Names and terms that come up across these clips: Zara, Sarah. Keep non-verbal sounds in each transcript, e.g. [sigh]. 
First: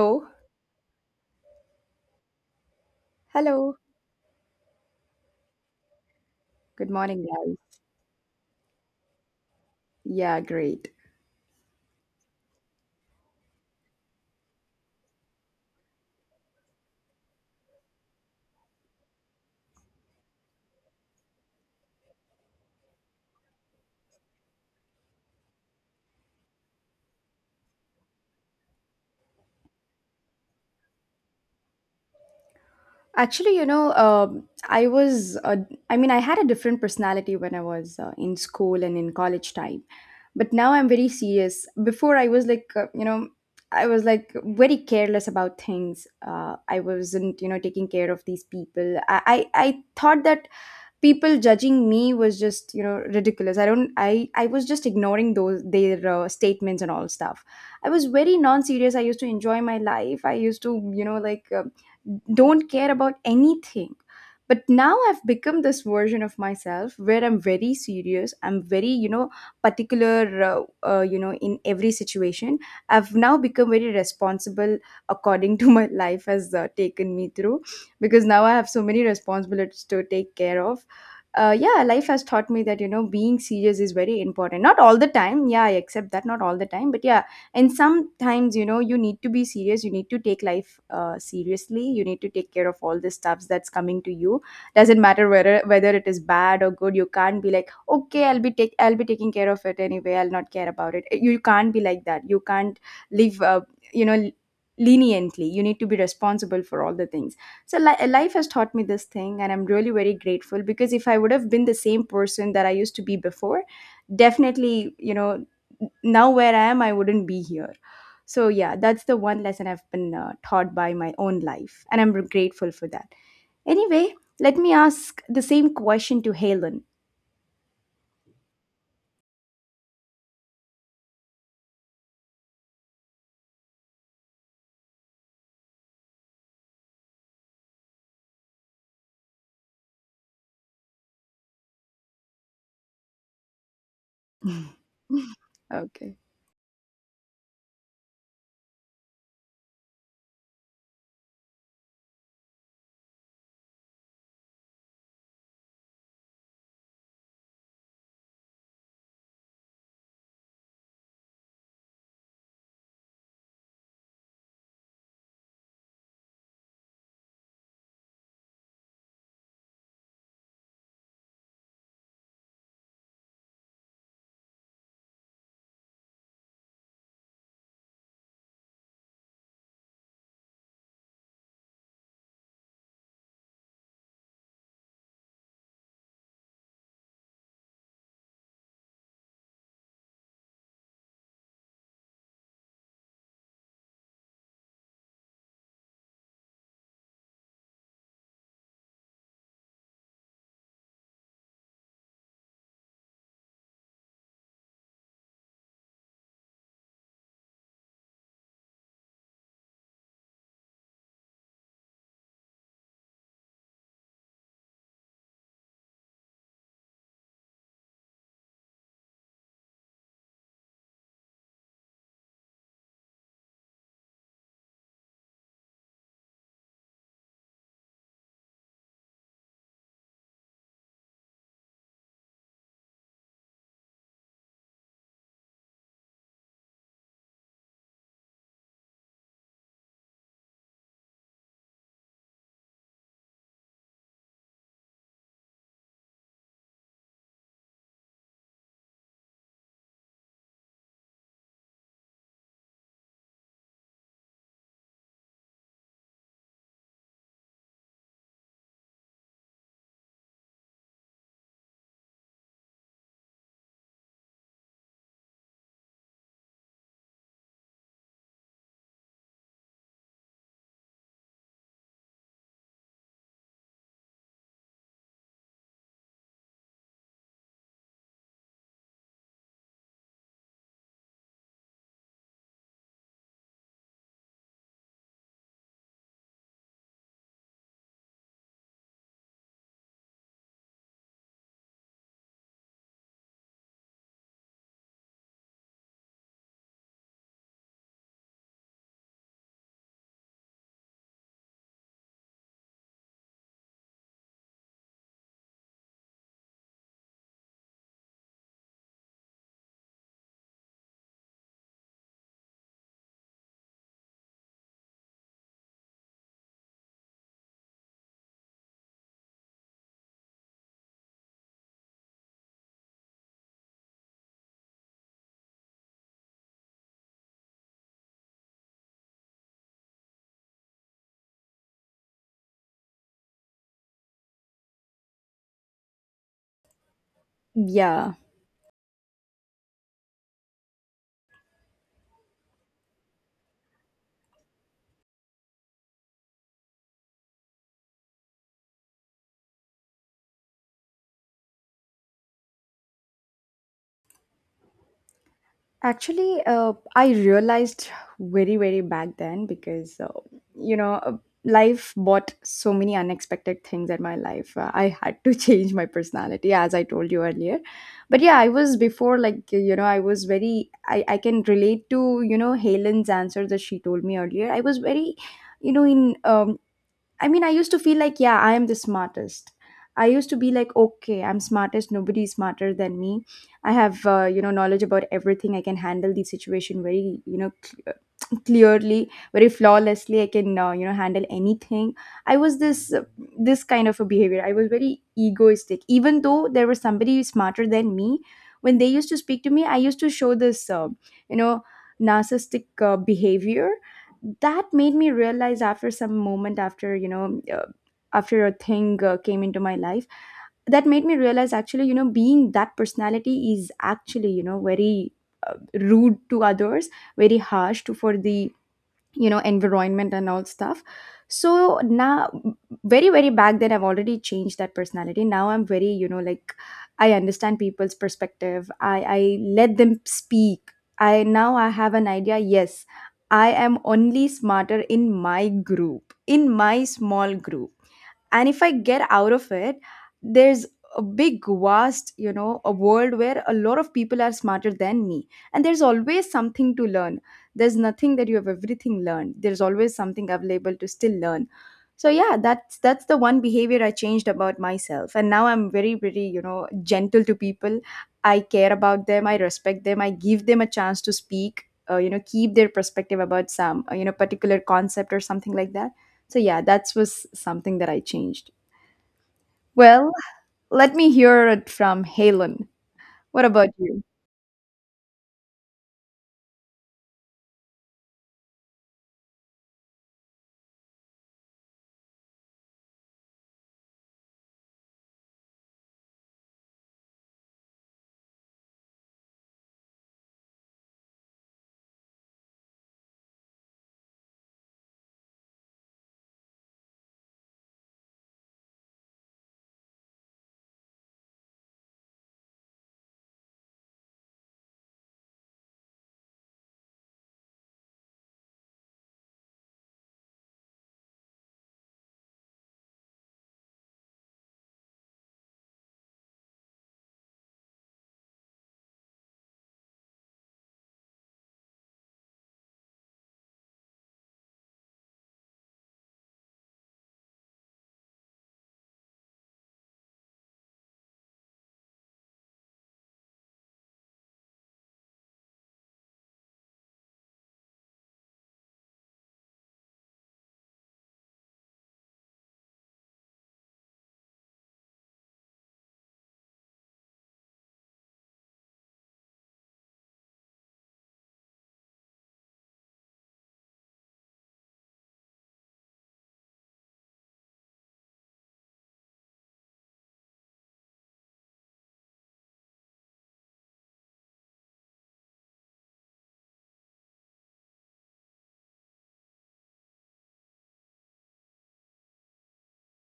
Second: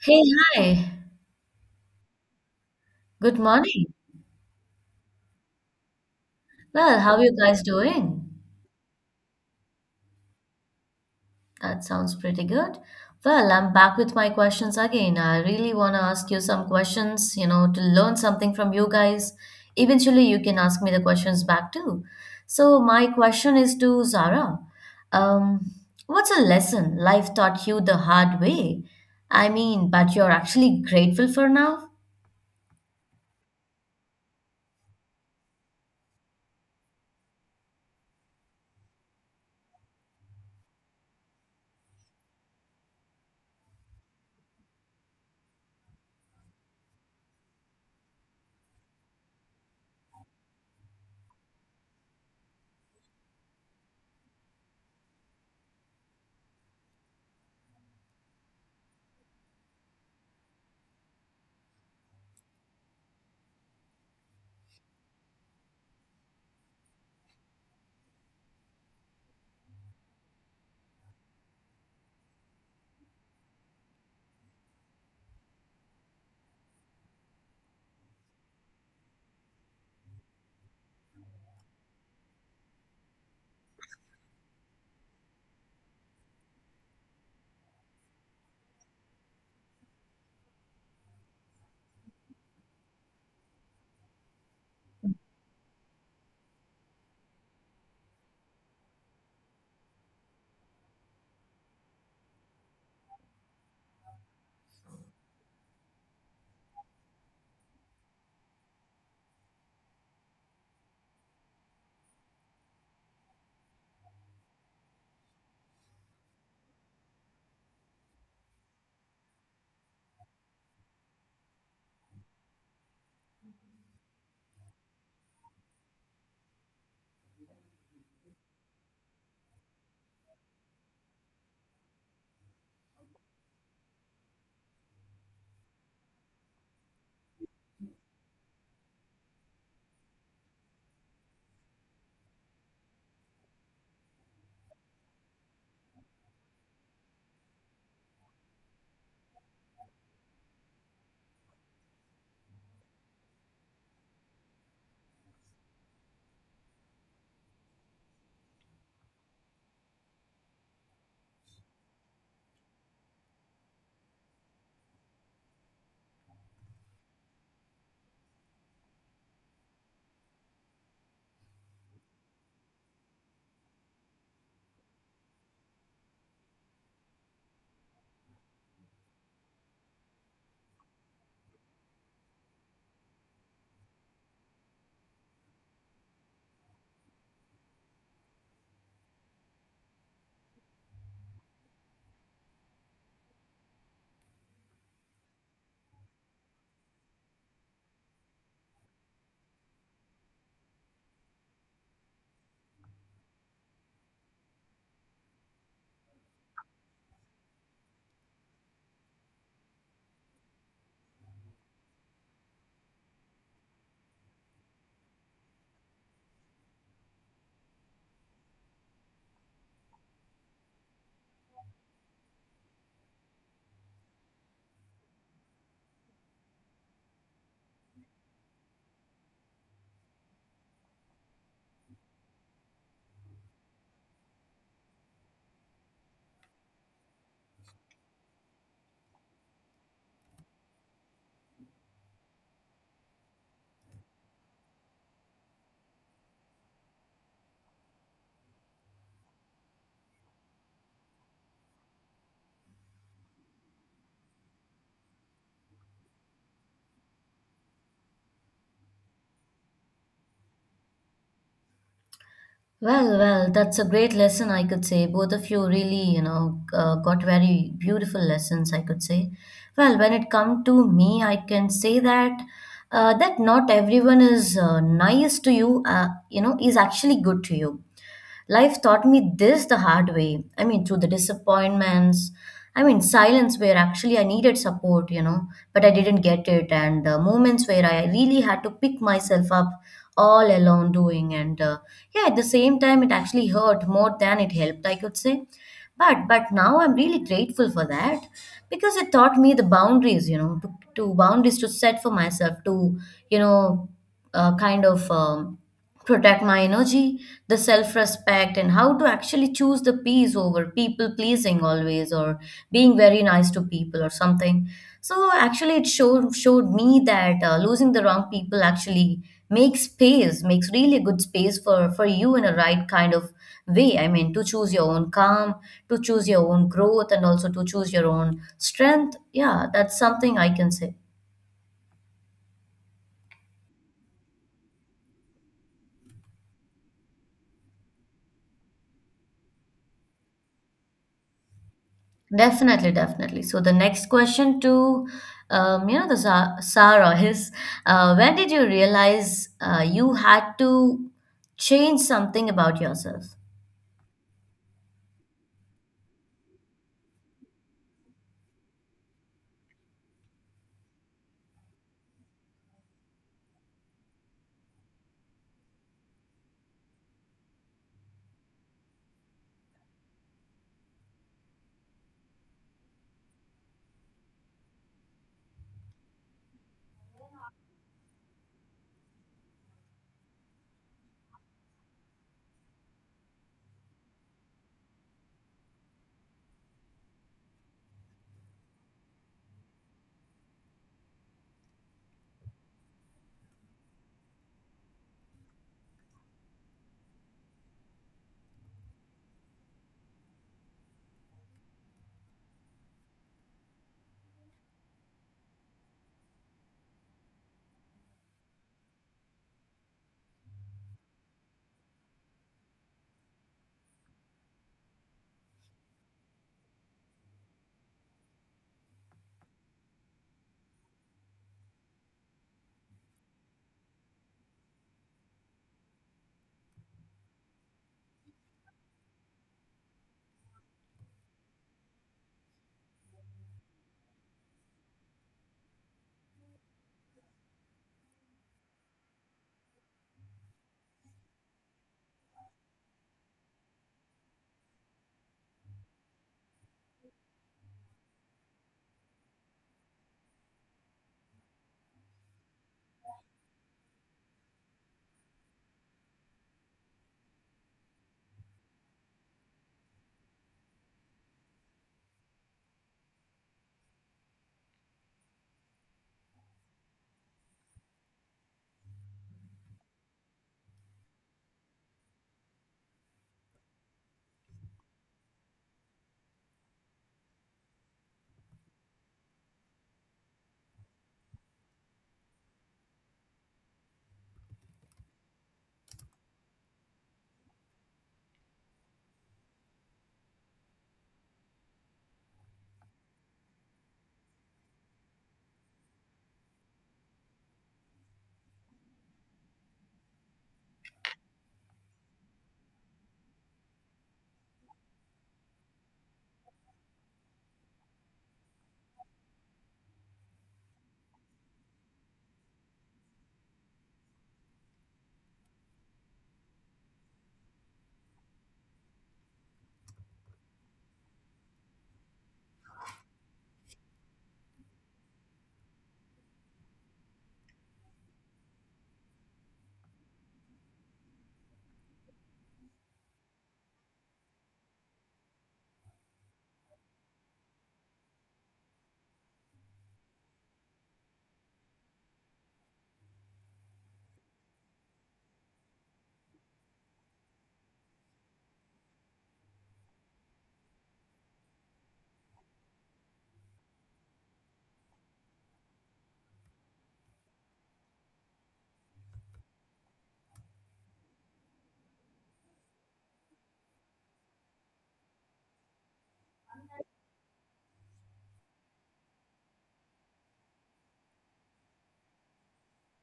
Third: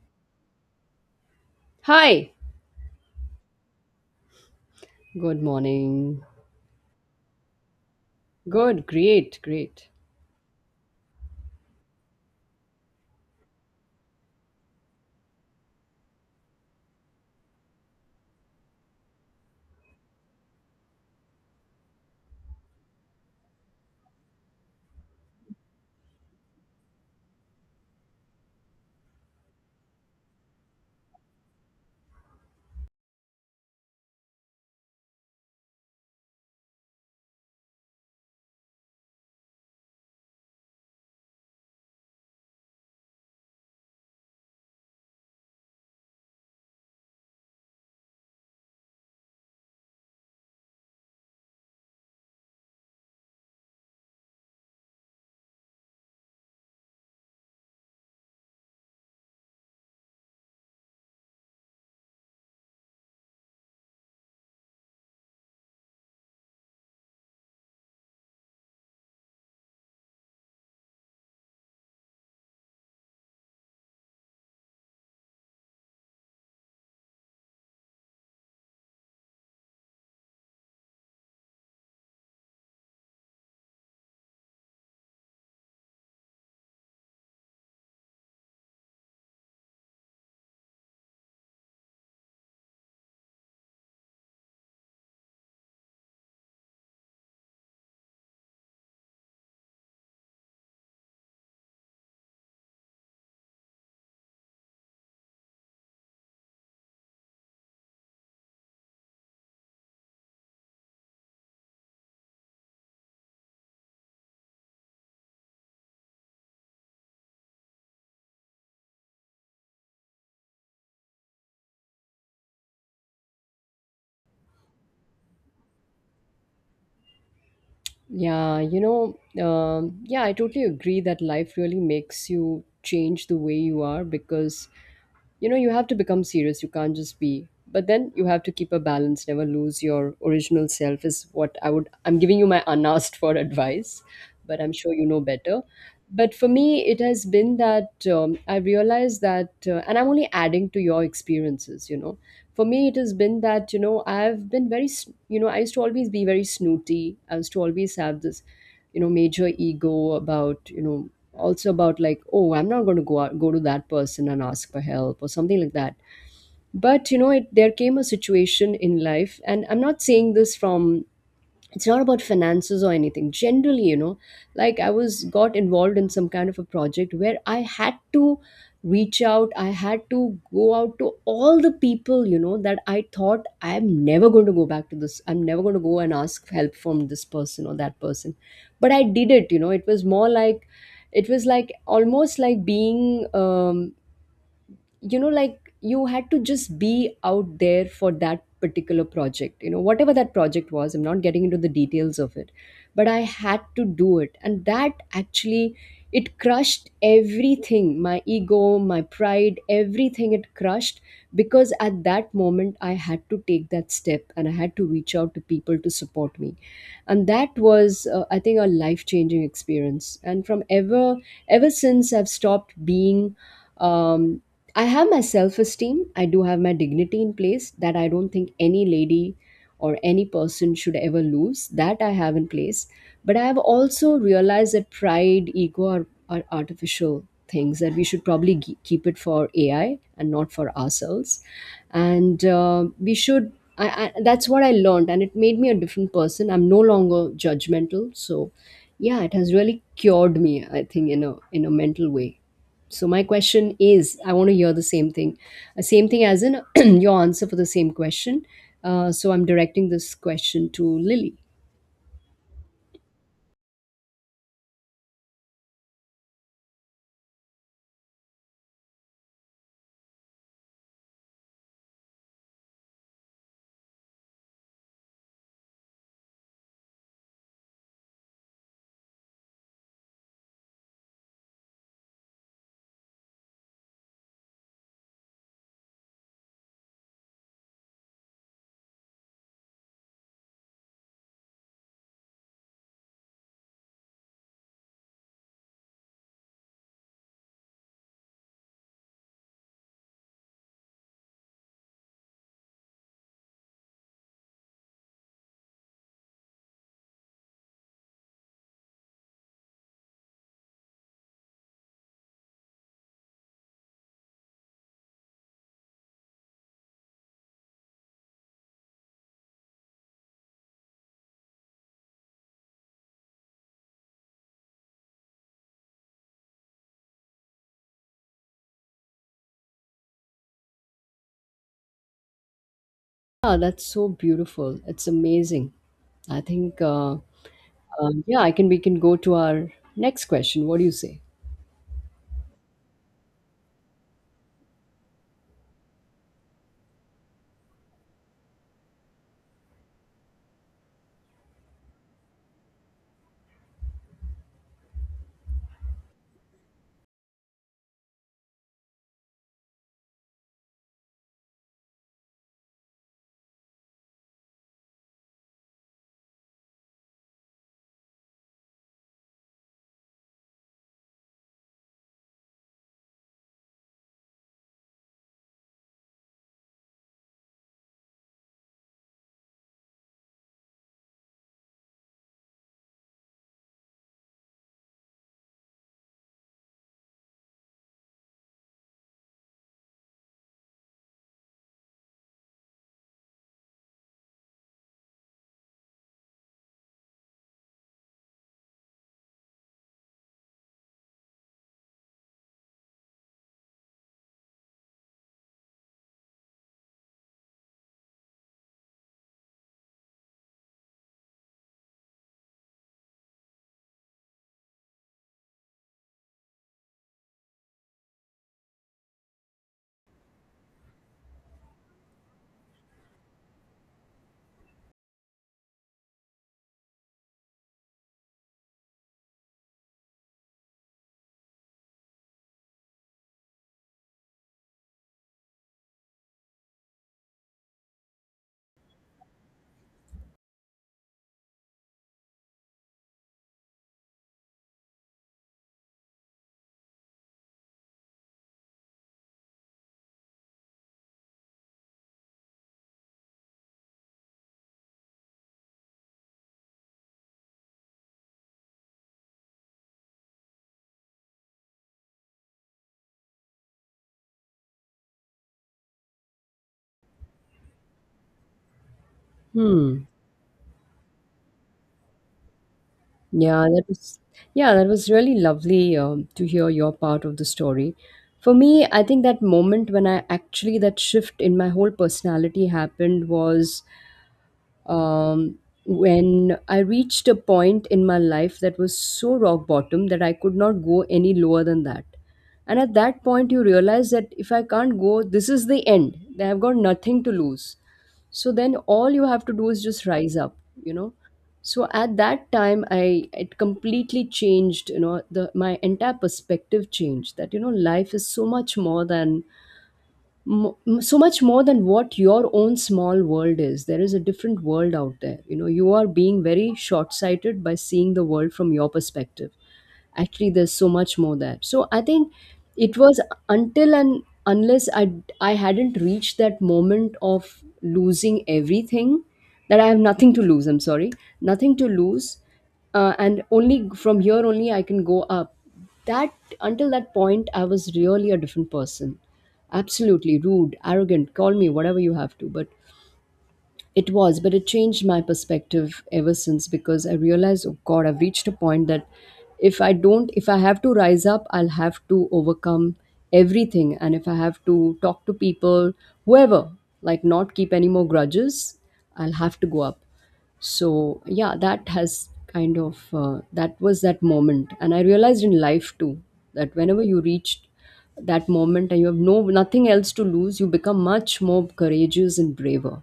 Hey, hi. Hi, Good Hello. morning. good morning. Good Well, how are morning, you guys. guys doing? Good, great, great. Yeah, great. That sounds pretty good. Well, I'm back with my questions again. I really want to ask you some questions, you know, to learn something from you guys. Eventually, you can ask me the questions back too. So, my question is to Zara. Um, what's a lesson life taught you the hard way? I mean, but you're actually grateful for now? Actually, you know, I mean, I had a different personality when I was in school and in college time. But now I'm very serious. Before I was like, you know, I was like very careless about things. I wasn't, you know, taking care of these people. I thought that people judging me was, just you know, ridiculous. I don't i i was just ignoring those their statements and all stuff. I was very non serious. I used to enjoy my life. I used to, you know, like, don't care about anything. But now I've become this version of myself where I'm very serious, I'm very, you know, particular, you know, in every situation. I've now become very responsible, according [laughs] to my life has taken me through, because now I have so many responsibilities to take care of. Yeah, life has taught me that, you know, being serious is very important. Not all the time, yeah, I accept that. Not all the time, but yeah, and sometimes, you know, you need to be serious. You need to take life seriously. You need to take care of all the stuffs that's coming to you. Doesn't matter whether it is bad or good. You can't be like, okay, I'll be taking care of it anyway. I'll not care about it. You can't be like that. You can't live. You know, leniently, you need to be responsible for all the things. So life has taught me this thing, and I'm really very grateful, because if I would have been the same person that I used to be before, definitely, you know, now where I am, I wouldn't be here. So yeah, that's the one lesson I've been taught by my own life, and I'm grateful for that anyway. Let me ask the same question to Helen. Yeah, you know, yeah, I totally agree that life really makes you change the way you are because you know you have to become serious, you can't just be, but then you have to keep a balance. Never lose your original self is what I'm giving you my unasked for [laughs] advice. But I'm [laughs] sure you know better. Okay. But for me it has been that I realized that and I'm only adding to your experiences, you know, for me it has been that you know I've been very you know, I used to always be very snooty. I used to always have this, you know, major ego about, you know, also about like, oh, I'm not going to go out, go to that person and ask for help or something like that. But you know, it, there came a situation in life, and I'm not saying this from, it's not about finances or anything, generally, you know, like I was got involved in some kind of a project where I had to reach out. I had to go out to all the people, you know, that I thought I'm never going to go back to this, I'm never going to go and ask help from this person or that person. But I did it. You know, it was more like, it was like almost like being um, you know, like you had to just be out there for that particular project. You know, whatever that project was, I'm not getting into the details of it, but I had to do it. And that actually, it crushed everything, my ego, my pride, everything it crushed, because at that moment I had to take that step, and I had to reach out to people to support me. And that was I think a life changing experience. And from ever, ever since I've stopped being um, I have my self esteem. I do have my dignity in place that I don't think any lady or any person should ever lose. That I have in place. But I have also realized that pride, ego are artificial things that we should probably keep it for AI and not for ourselves. And we should that's what I learned. And it made me a different person. I'm no longer judgmental. So yeah, it has really cured me, I think, in a mental way. So my question is, I want to hear the same thing, same thing as in [clears throat] your answer for the same question. So I'm directing this question to Lily. Well, well, that's a great lesson, I could say. Both of you really, you know, got very beautiful lessons, I could say. Well, when it come to me, I can say that that not everyone is nice to you, you know, is actually good to you. Life taught me this the hard way. I mean, through the disappointments, I mean, silence where actually I needed support, you know, but I didn't get it, and moments where I really had to pick myself up all alone doing. And yeah, at the same time, it actually hurt more than it helped, I could say. But now I'm really grateful for that because it taught me the boundaries, you know, to boundaries to set for myself, to, you know, uh, kind of. Um, protect my energy, the self respect, and how to actually choose the peace over people pleasing always or being very nice to people or something. So actually, it showed me that losing the wrong people actually makes space, makes really good space for you in a right kind of way. I mean, to choose your own calm, to choose your own growth, and also to choose your own strength. Yeah, that's something I can say. Ah, that's so beautiful, it's amazing. I think Yeah. Yeah, I can we can go to our next question. What do you say? Definitely, definitely. So the next question to you know the Sarah is, when did you realize you had to change something about yourself? Actually, I realized very, very back then because, you know, life brought so many unexpected things at my life. I had to [laughs] change my personality, as I told you earlier. But yeah, I was before, like, you know, I was very, I can relate to, you know, Helen's answer that she told me earlier. I was very, you know, in, I mean, I used to feel like, yeah, I am the smartest. I used to be like, okay, I'm smartest. Nobody is smarter than me. I have, you know, knowledge about everything. I can handle the situation very, you know, clearly, very flawlessly. I can, you know, handle anything. I was this, kind of a behavior. I was very egoistic. Even though there was somebody smarter than me, when they used to speak to me, I used to show this, you know, narcissistic behavior. That made me realize, after some moment, after, you know, after a thing came into my life, that made me realize, actually, you know, being that personality is actually, you know, very uh, rude to others, very harsh to, for the, you know, environment and all stuff. So now, very very back then, I've already changed that personality. Now I'm very, you know, like, I understand people's perspective. I let them speak. I now i have an idea. Yes, I am only smarter in my group, in my small group, and if I get out of it, there's a big vast, you know, a world where a lot of people are smarter than me. And there's always something to learn. There's nothing that you have everything learned. There's always something available to still learn. So yeah, that's the one behavior I changed about myself, and now I'm very very, you know, gentle to people. I care about them, I respect them, I give them a chance to speak, you know, keep their perspective about some, you know, particular concept or something like that. So yeah, that was something that I changed. Hmm. Well, let me hear it from Halen. What Yeah, about that you? was, yeah, that was really lovely, to hear your part of the story. For me, I think that moment when I actually, that shift in my whole personality happened was, um, when I reached a point in my life that was so rock bottom that I could not go any lower than that. And at that point, you realize that if I can't go, this is the end. I've got nothing to lose, so then all you have to do is just rise up, you know. So at that time, I it completely changed, you know, the, my entire perspective changed, that you know, life is so much more than, so much more than what your own small world is. There is a different world out there. You know, you are being very short sighted by seeing the world from your perspective. Actually, there's so much more there. So I think it was, until and unless I hadn't reached that moment of losing everything, that I have nothing to lose, I'm sorry, nothing to lose, and only from here only I can go up. That, until that point, I was really a different person, absolutely rude, arrogant, call me whatever you have to, but but it changed my perspective ever since, because I realized, oh God, I've reached a point that if I have to rise up, I'll have to overcome everything. And if I have to talk to people, whoever, like not keep any more grudges, I'll have to go up. So yeah, that has kind of, that was that moment. And I realized in life too that whenever you reached that moment and you have no, nothing else to lose, you become much more courageous and braver.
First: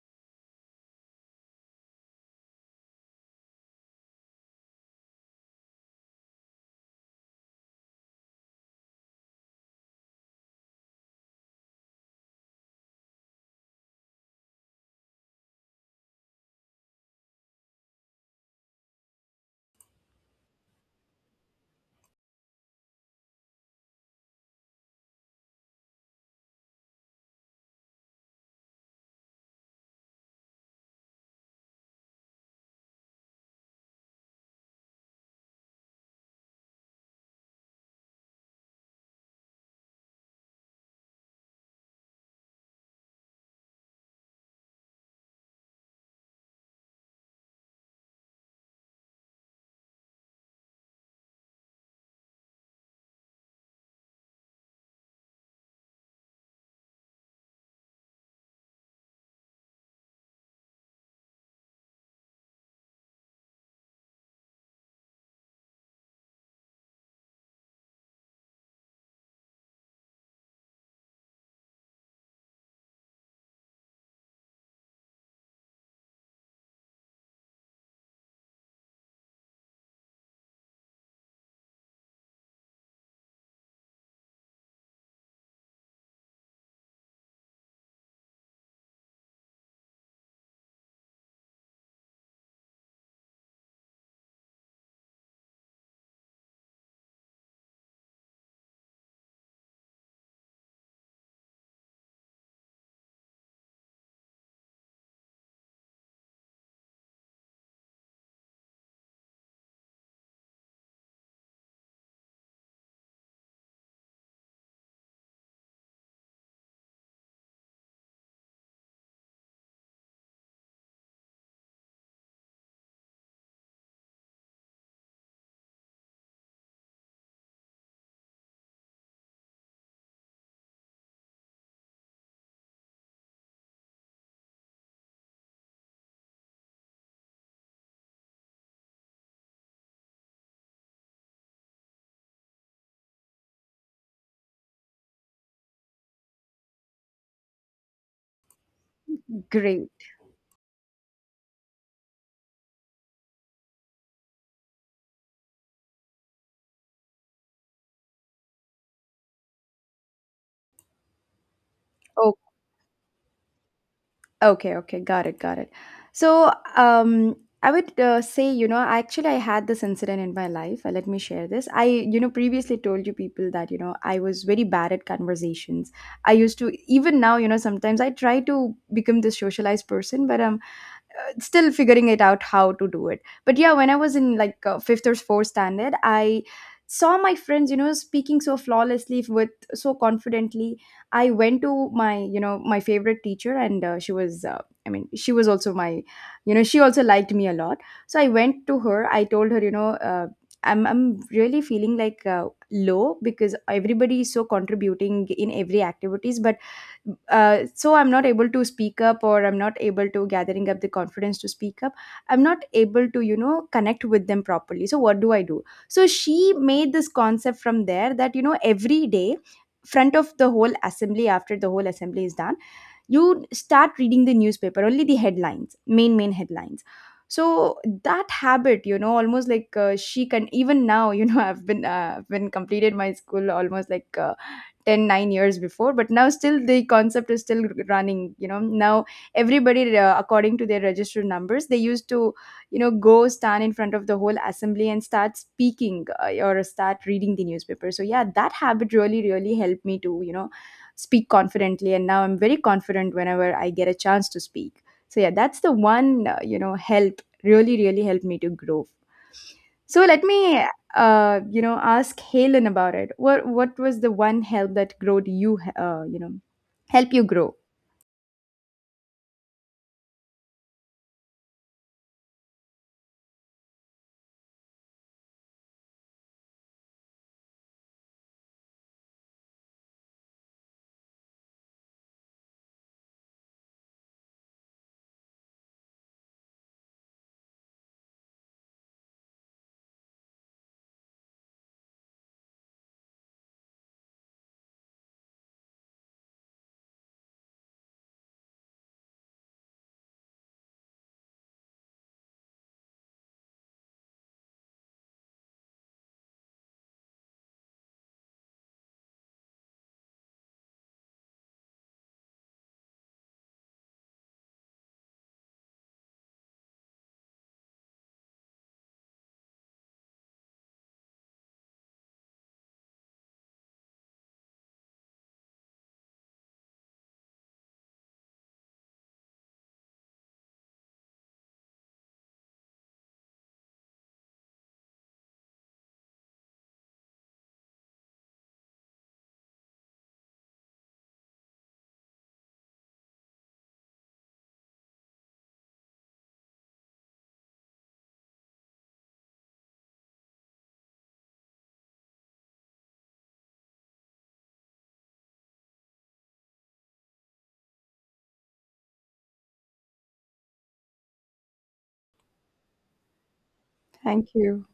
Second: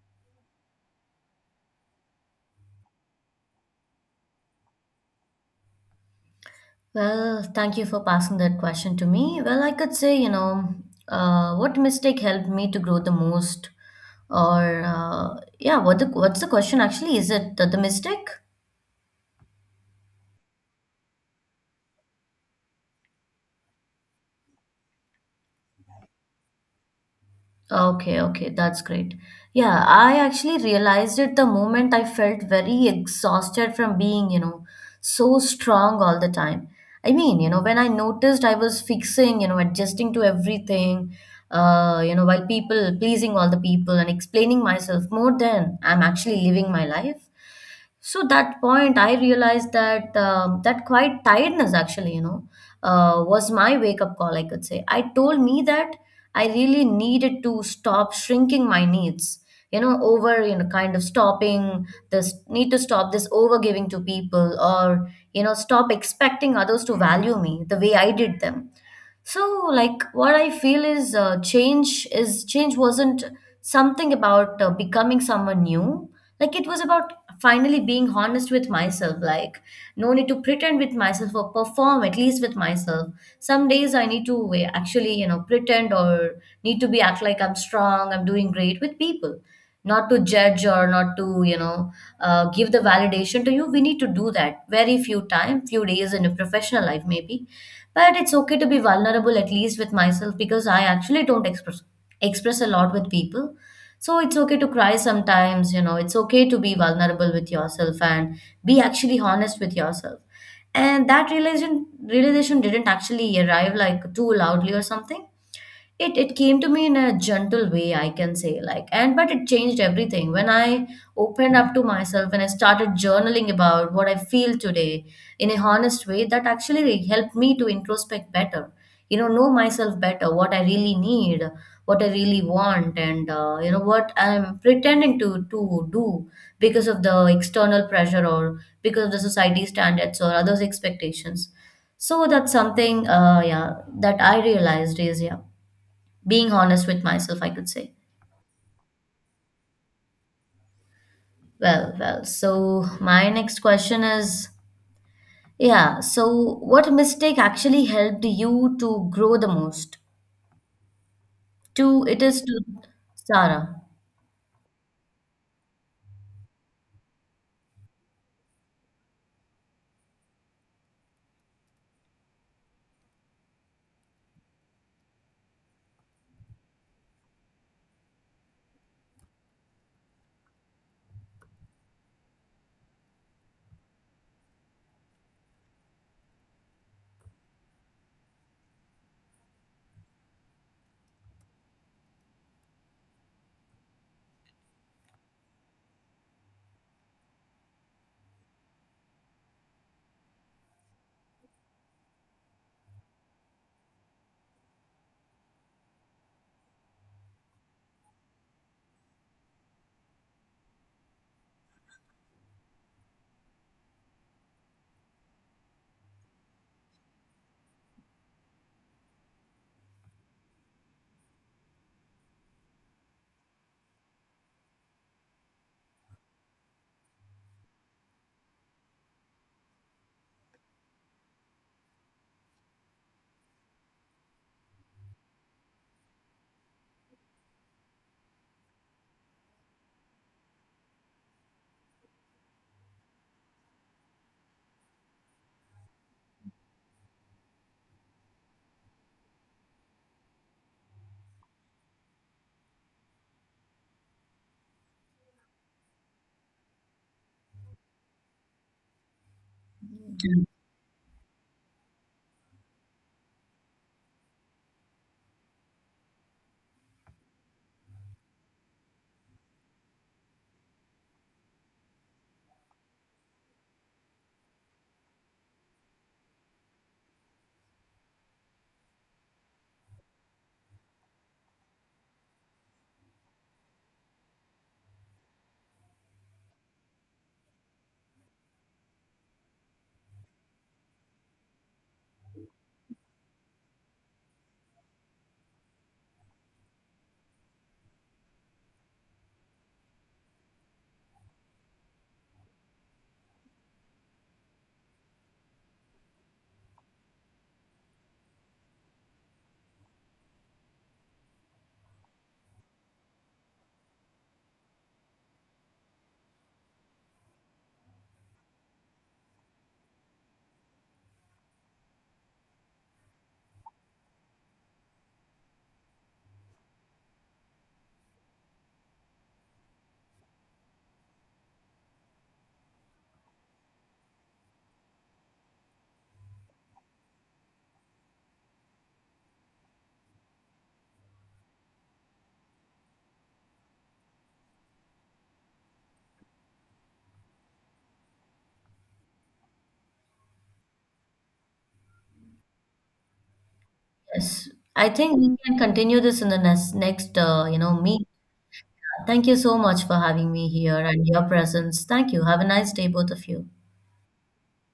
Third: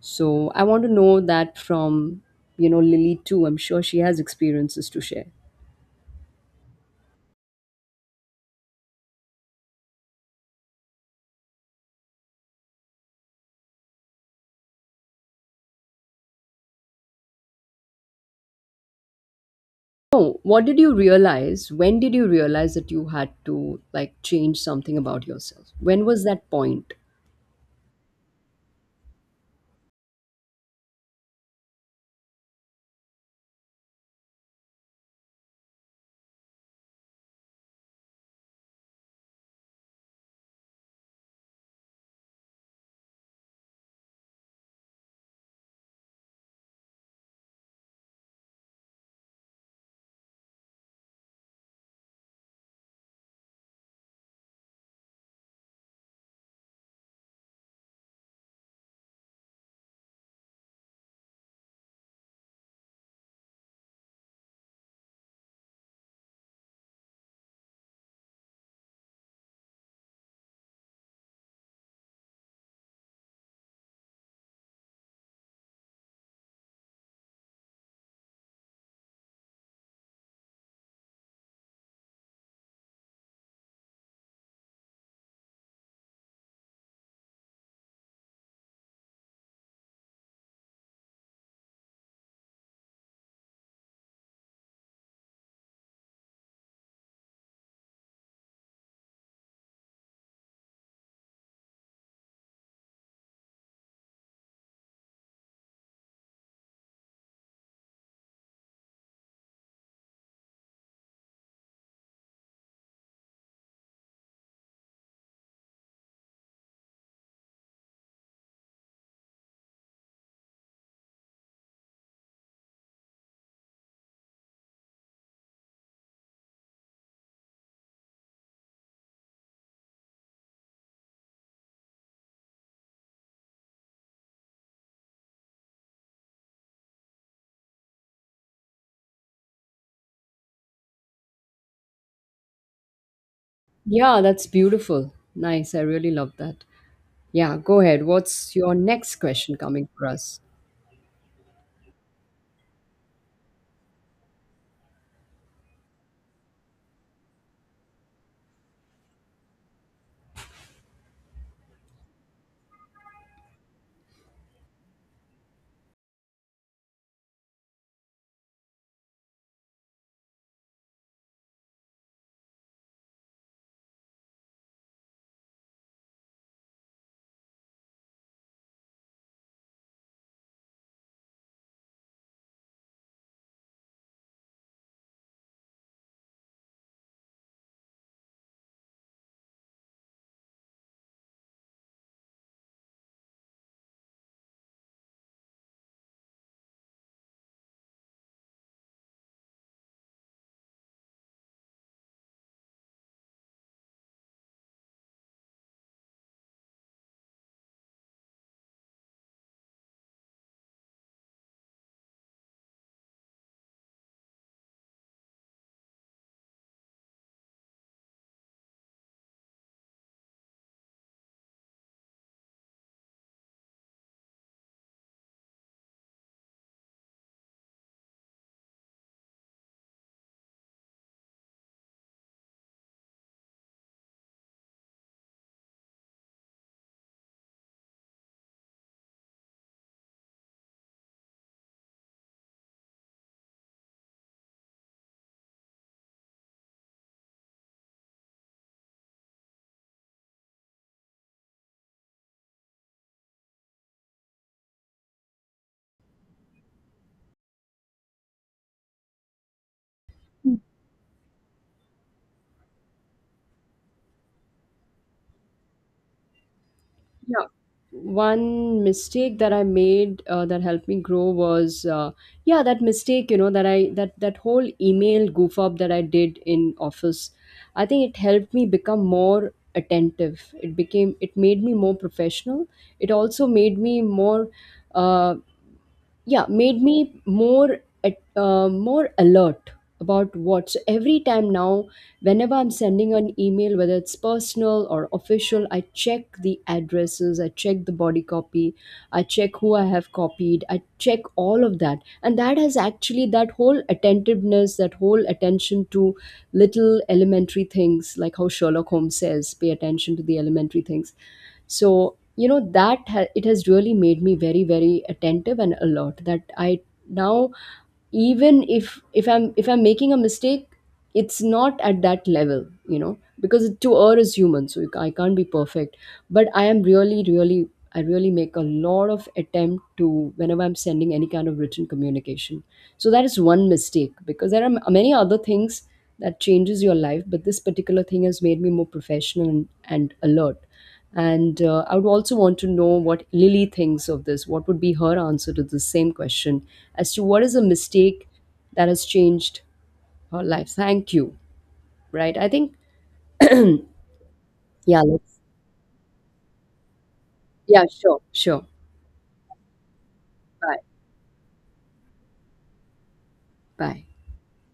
So I want to know that from, you know, Lily too. I'm sure she has experiences to share. Well, thank you for passing that question to me. Well, I could say, you know, what mistake helped me to grow the most, or yeah, what the what's the question actually? Is it the mistake? Oh, what did you realize? When did you realize that you had to like change something about yourself? When was that point? Okay, okay, that's great. Yeah, I actually realized it the moment I felt very exhausted from being, you know, so strong all the time. I mean, you know, when I noticed I was fixing, you know, adjusting to everything, you know, while people pleasing all the people and explaining myself more than I'm actually living my life. So that point, I realized that that quite tiredness actually, you know was my wake up call, I could say. I told me that I really needed to stop shrinking my needs, you know, over, you know, kind of stopping this need to stop this over giving to people or, you know, stop expecting others to value me the way I did them. So, like, what I feel is change wasn't something about becoming someone new. Like, it was about finally being honest with myself. Like, no need to pretend with myself or perform, at least with myself. Some days I need to actually, you know, pretend or need to be act like I'm strong, I'm doing great with people. Not to judge or not to, you know, give the validation to you. We need to do that very few time, few days in a professional life, maybe but it's okay to be vulnerable, at least with myself, because I actually don't express a lot with people. So it's okay to cry sometimes, you know, it's okay to be vulnerable with yourself and be actually honest with yourself. And that realization didn't actually arrive like too loudly or something, it came to me in a gentle way, I can say, like, and but it changed everything. When I opened up to myself and I started journaling about what I feel today in a honest way, that actually helped me to introspect better. You know myself better, what I really need, what I really want, and you know what I'm pretending to do because of the external pressure or because of the society standards or others' expectations. So that's something, yeah, that Yeah, I that's realized beautiful. is yeah Nice. I really love being that. honest with myself, I Yeah, could go say. ahead. What's your next question coming Great. for us? Well, well, so my next question is yeah, so what mistake actually helped you to grow the most? To it Oh, is to Sarah. okay, okay, got it, got it. So, I would say, you know, actually, I had this incident in my life. Let me share this. I, you know, previously told you people that, you know, I was very bad at conversations. I used to, even now, you know, sometimes I try to become this socialized person, but I'm still figuring it out how to do it. But yeah, when I was in, like, fifth or fourth standard, I saw my friends, you know, speaking so flawlessly, with so confidently. I went to my, you know, my favorite teacher, and she was also my, you know, she also liked me a lot. So I went to her. I told her, you know, I'm really feeling like low, because everybody is so contributing in every activities, but so I'm not able to speak up, or I'm not able to gathering up the confidence to speak up. I'm not able to, you know, connect with them properly. So what do I do? So she made this concept from there that, you know, every day, front of the whole assembly, after the whole assembly is done, you start reading the newspaper, only the headlines, main headlines. So that habit, you know, almost like, she can even now, you know, [laughs] I've been completed my school almost like, 10, 9 years before, but now still the concept is still running, you know. Now everybody, according to their registered numbers, they used to, you know, go stand in front of the whole assembly and start speaking, or start reading the newspaper. So yeah, that habit really really helped me to, you know, speak confidently, and now I'm very confident whenever I get a chance to speak. So yeah, that's the one you know, help, really really helped me to grow. So let me, you know, ask Halen about it. What was the one help that growed you? You know, help you Yeah. grow. One mistake that I made that helped me grow was, yeah, that mistake, you know, that I, that whole email goof up that I did in office. I think it helped me become more attentive. It made me more professional. It also made me more, uh, yeah, made me more more alert about what. So every time now, whenever I'm sending an email, whether it's personal or official, I check the addresses, I check the body copy, I check who I have copied, I check all of that. And that has actually, that whole attentiveness, that whole attention to little elementary things, like how Sherlock Holmes says, pay attention to the elementary things. So you know that it has really made me very very attentive and alert, that I now, even if if I'm making a mistake, it's not at that level, you know, because to err is human, so you I can't be perfect. But I am really really, I really make a lot of attempt to, whenever I'm sending any kind of written communication. So that is one mistake, because there are many other things that changes your life, but this particular thing has made me more professional and alert. And I would also want to know what Lily thinks of this, what would be her answer to the same question, as to what is a mistake that has changed her life. Thank you. Right? I think, Yes, I yeah, think we let's, can continue this in the next you know yeah, meet. sure, sure. Thank you so much for having me here Bye, and your presence. Thank you. Have a nice day, both of you. bye. Thank you.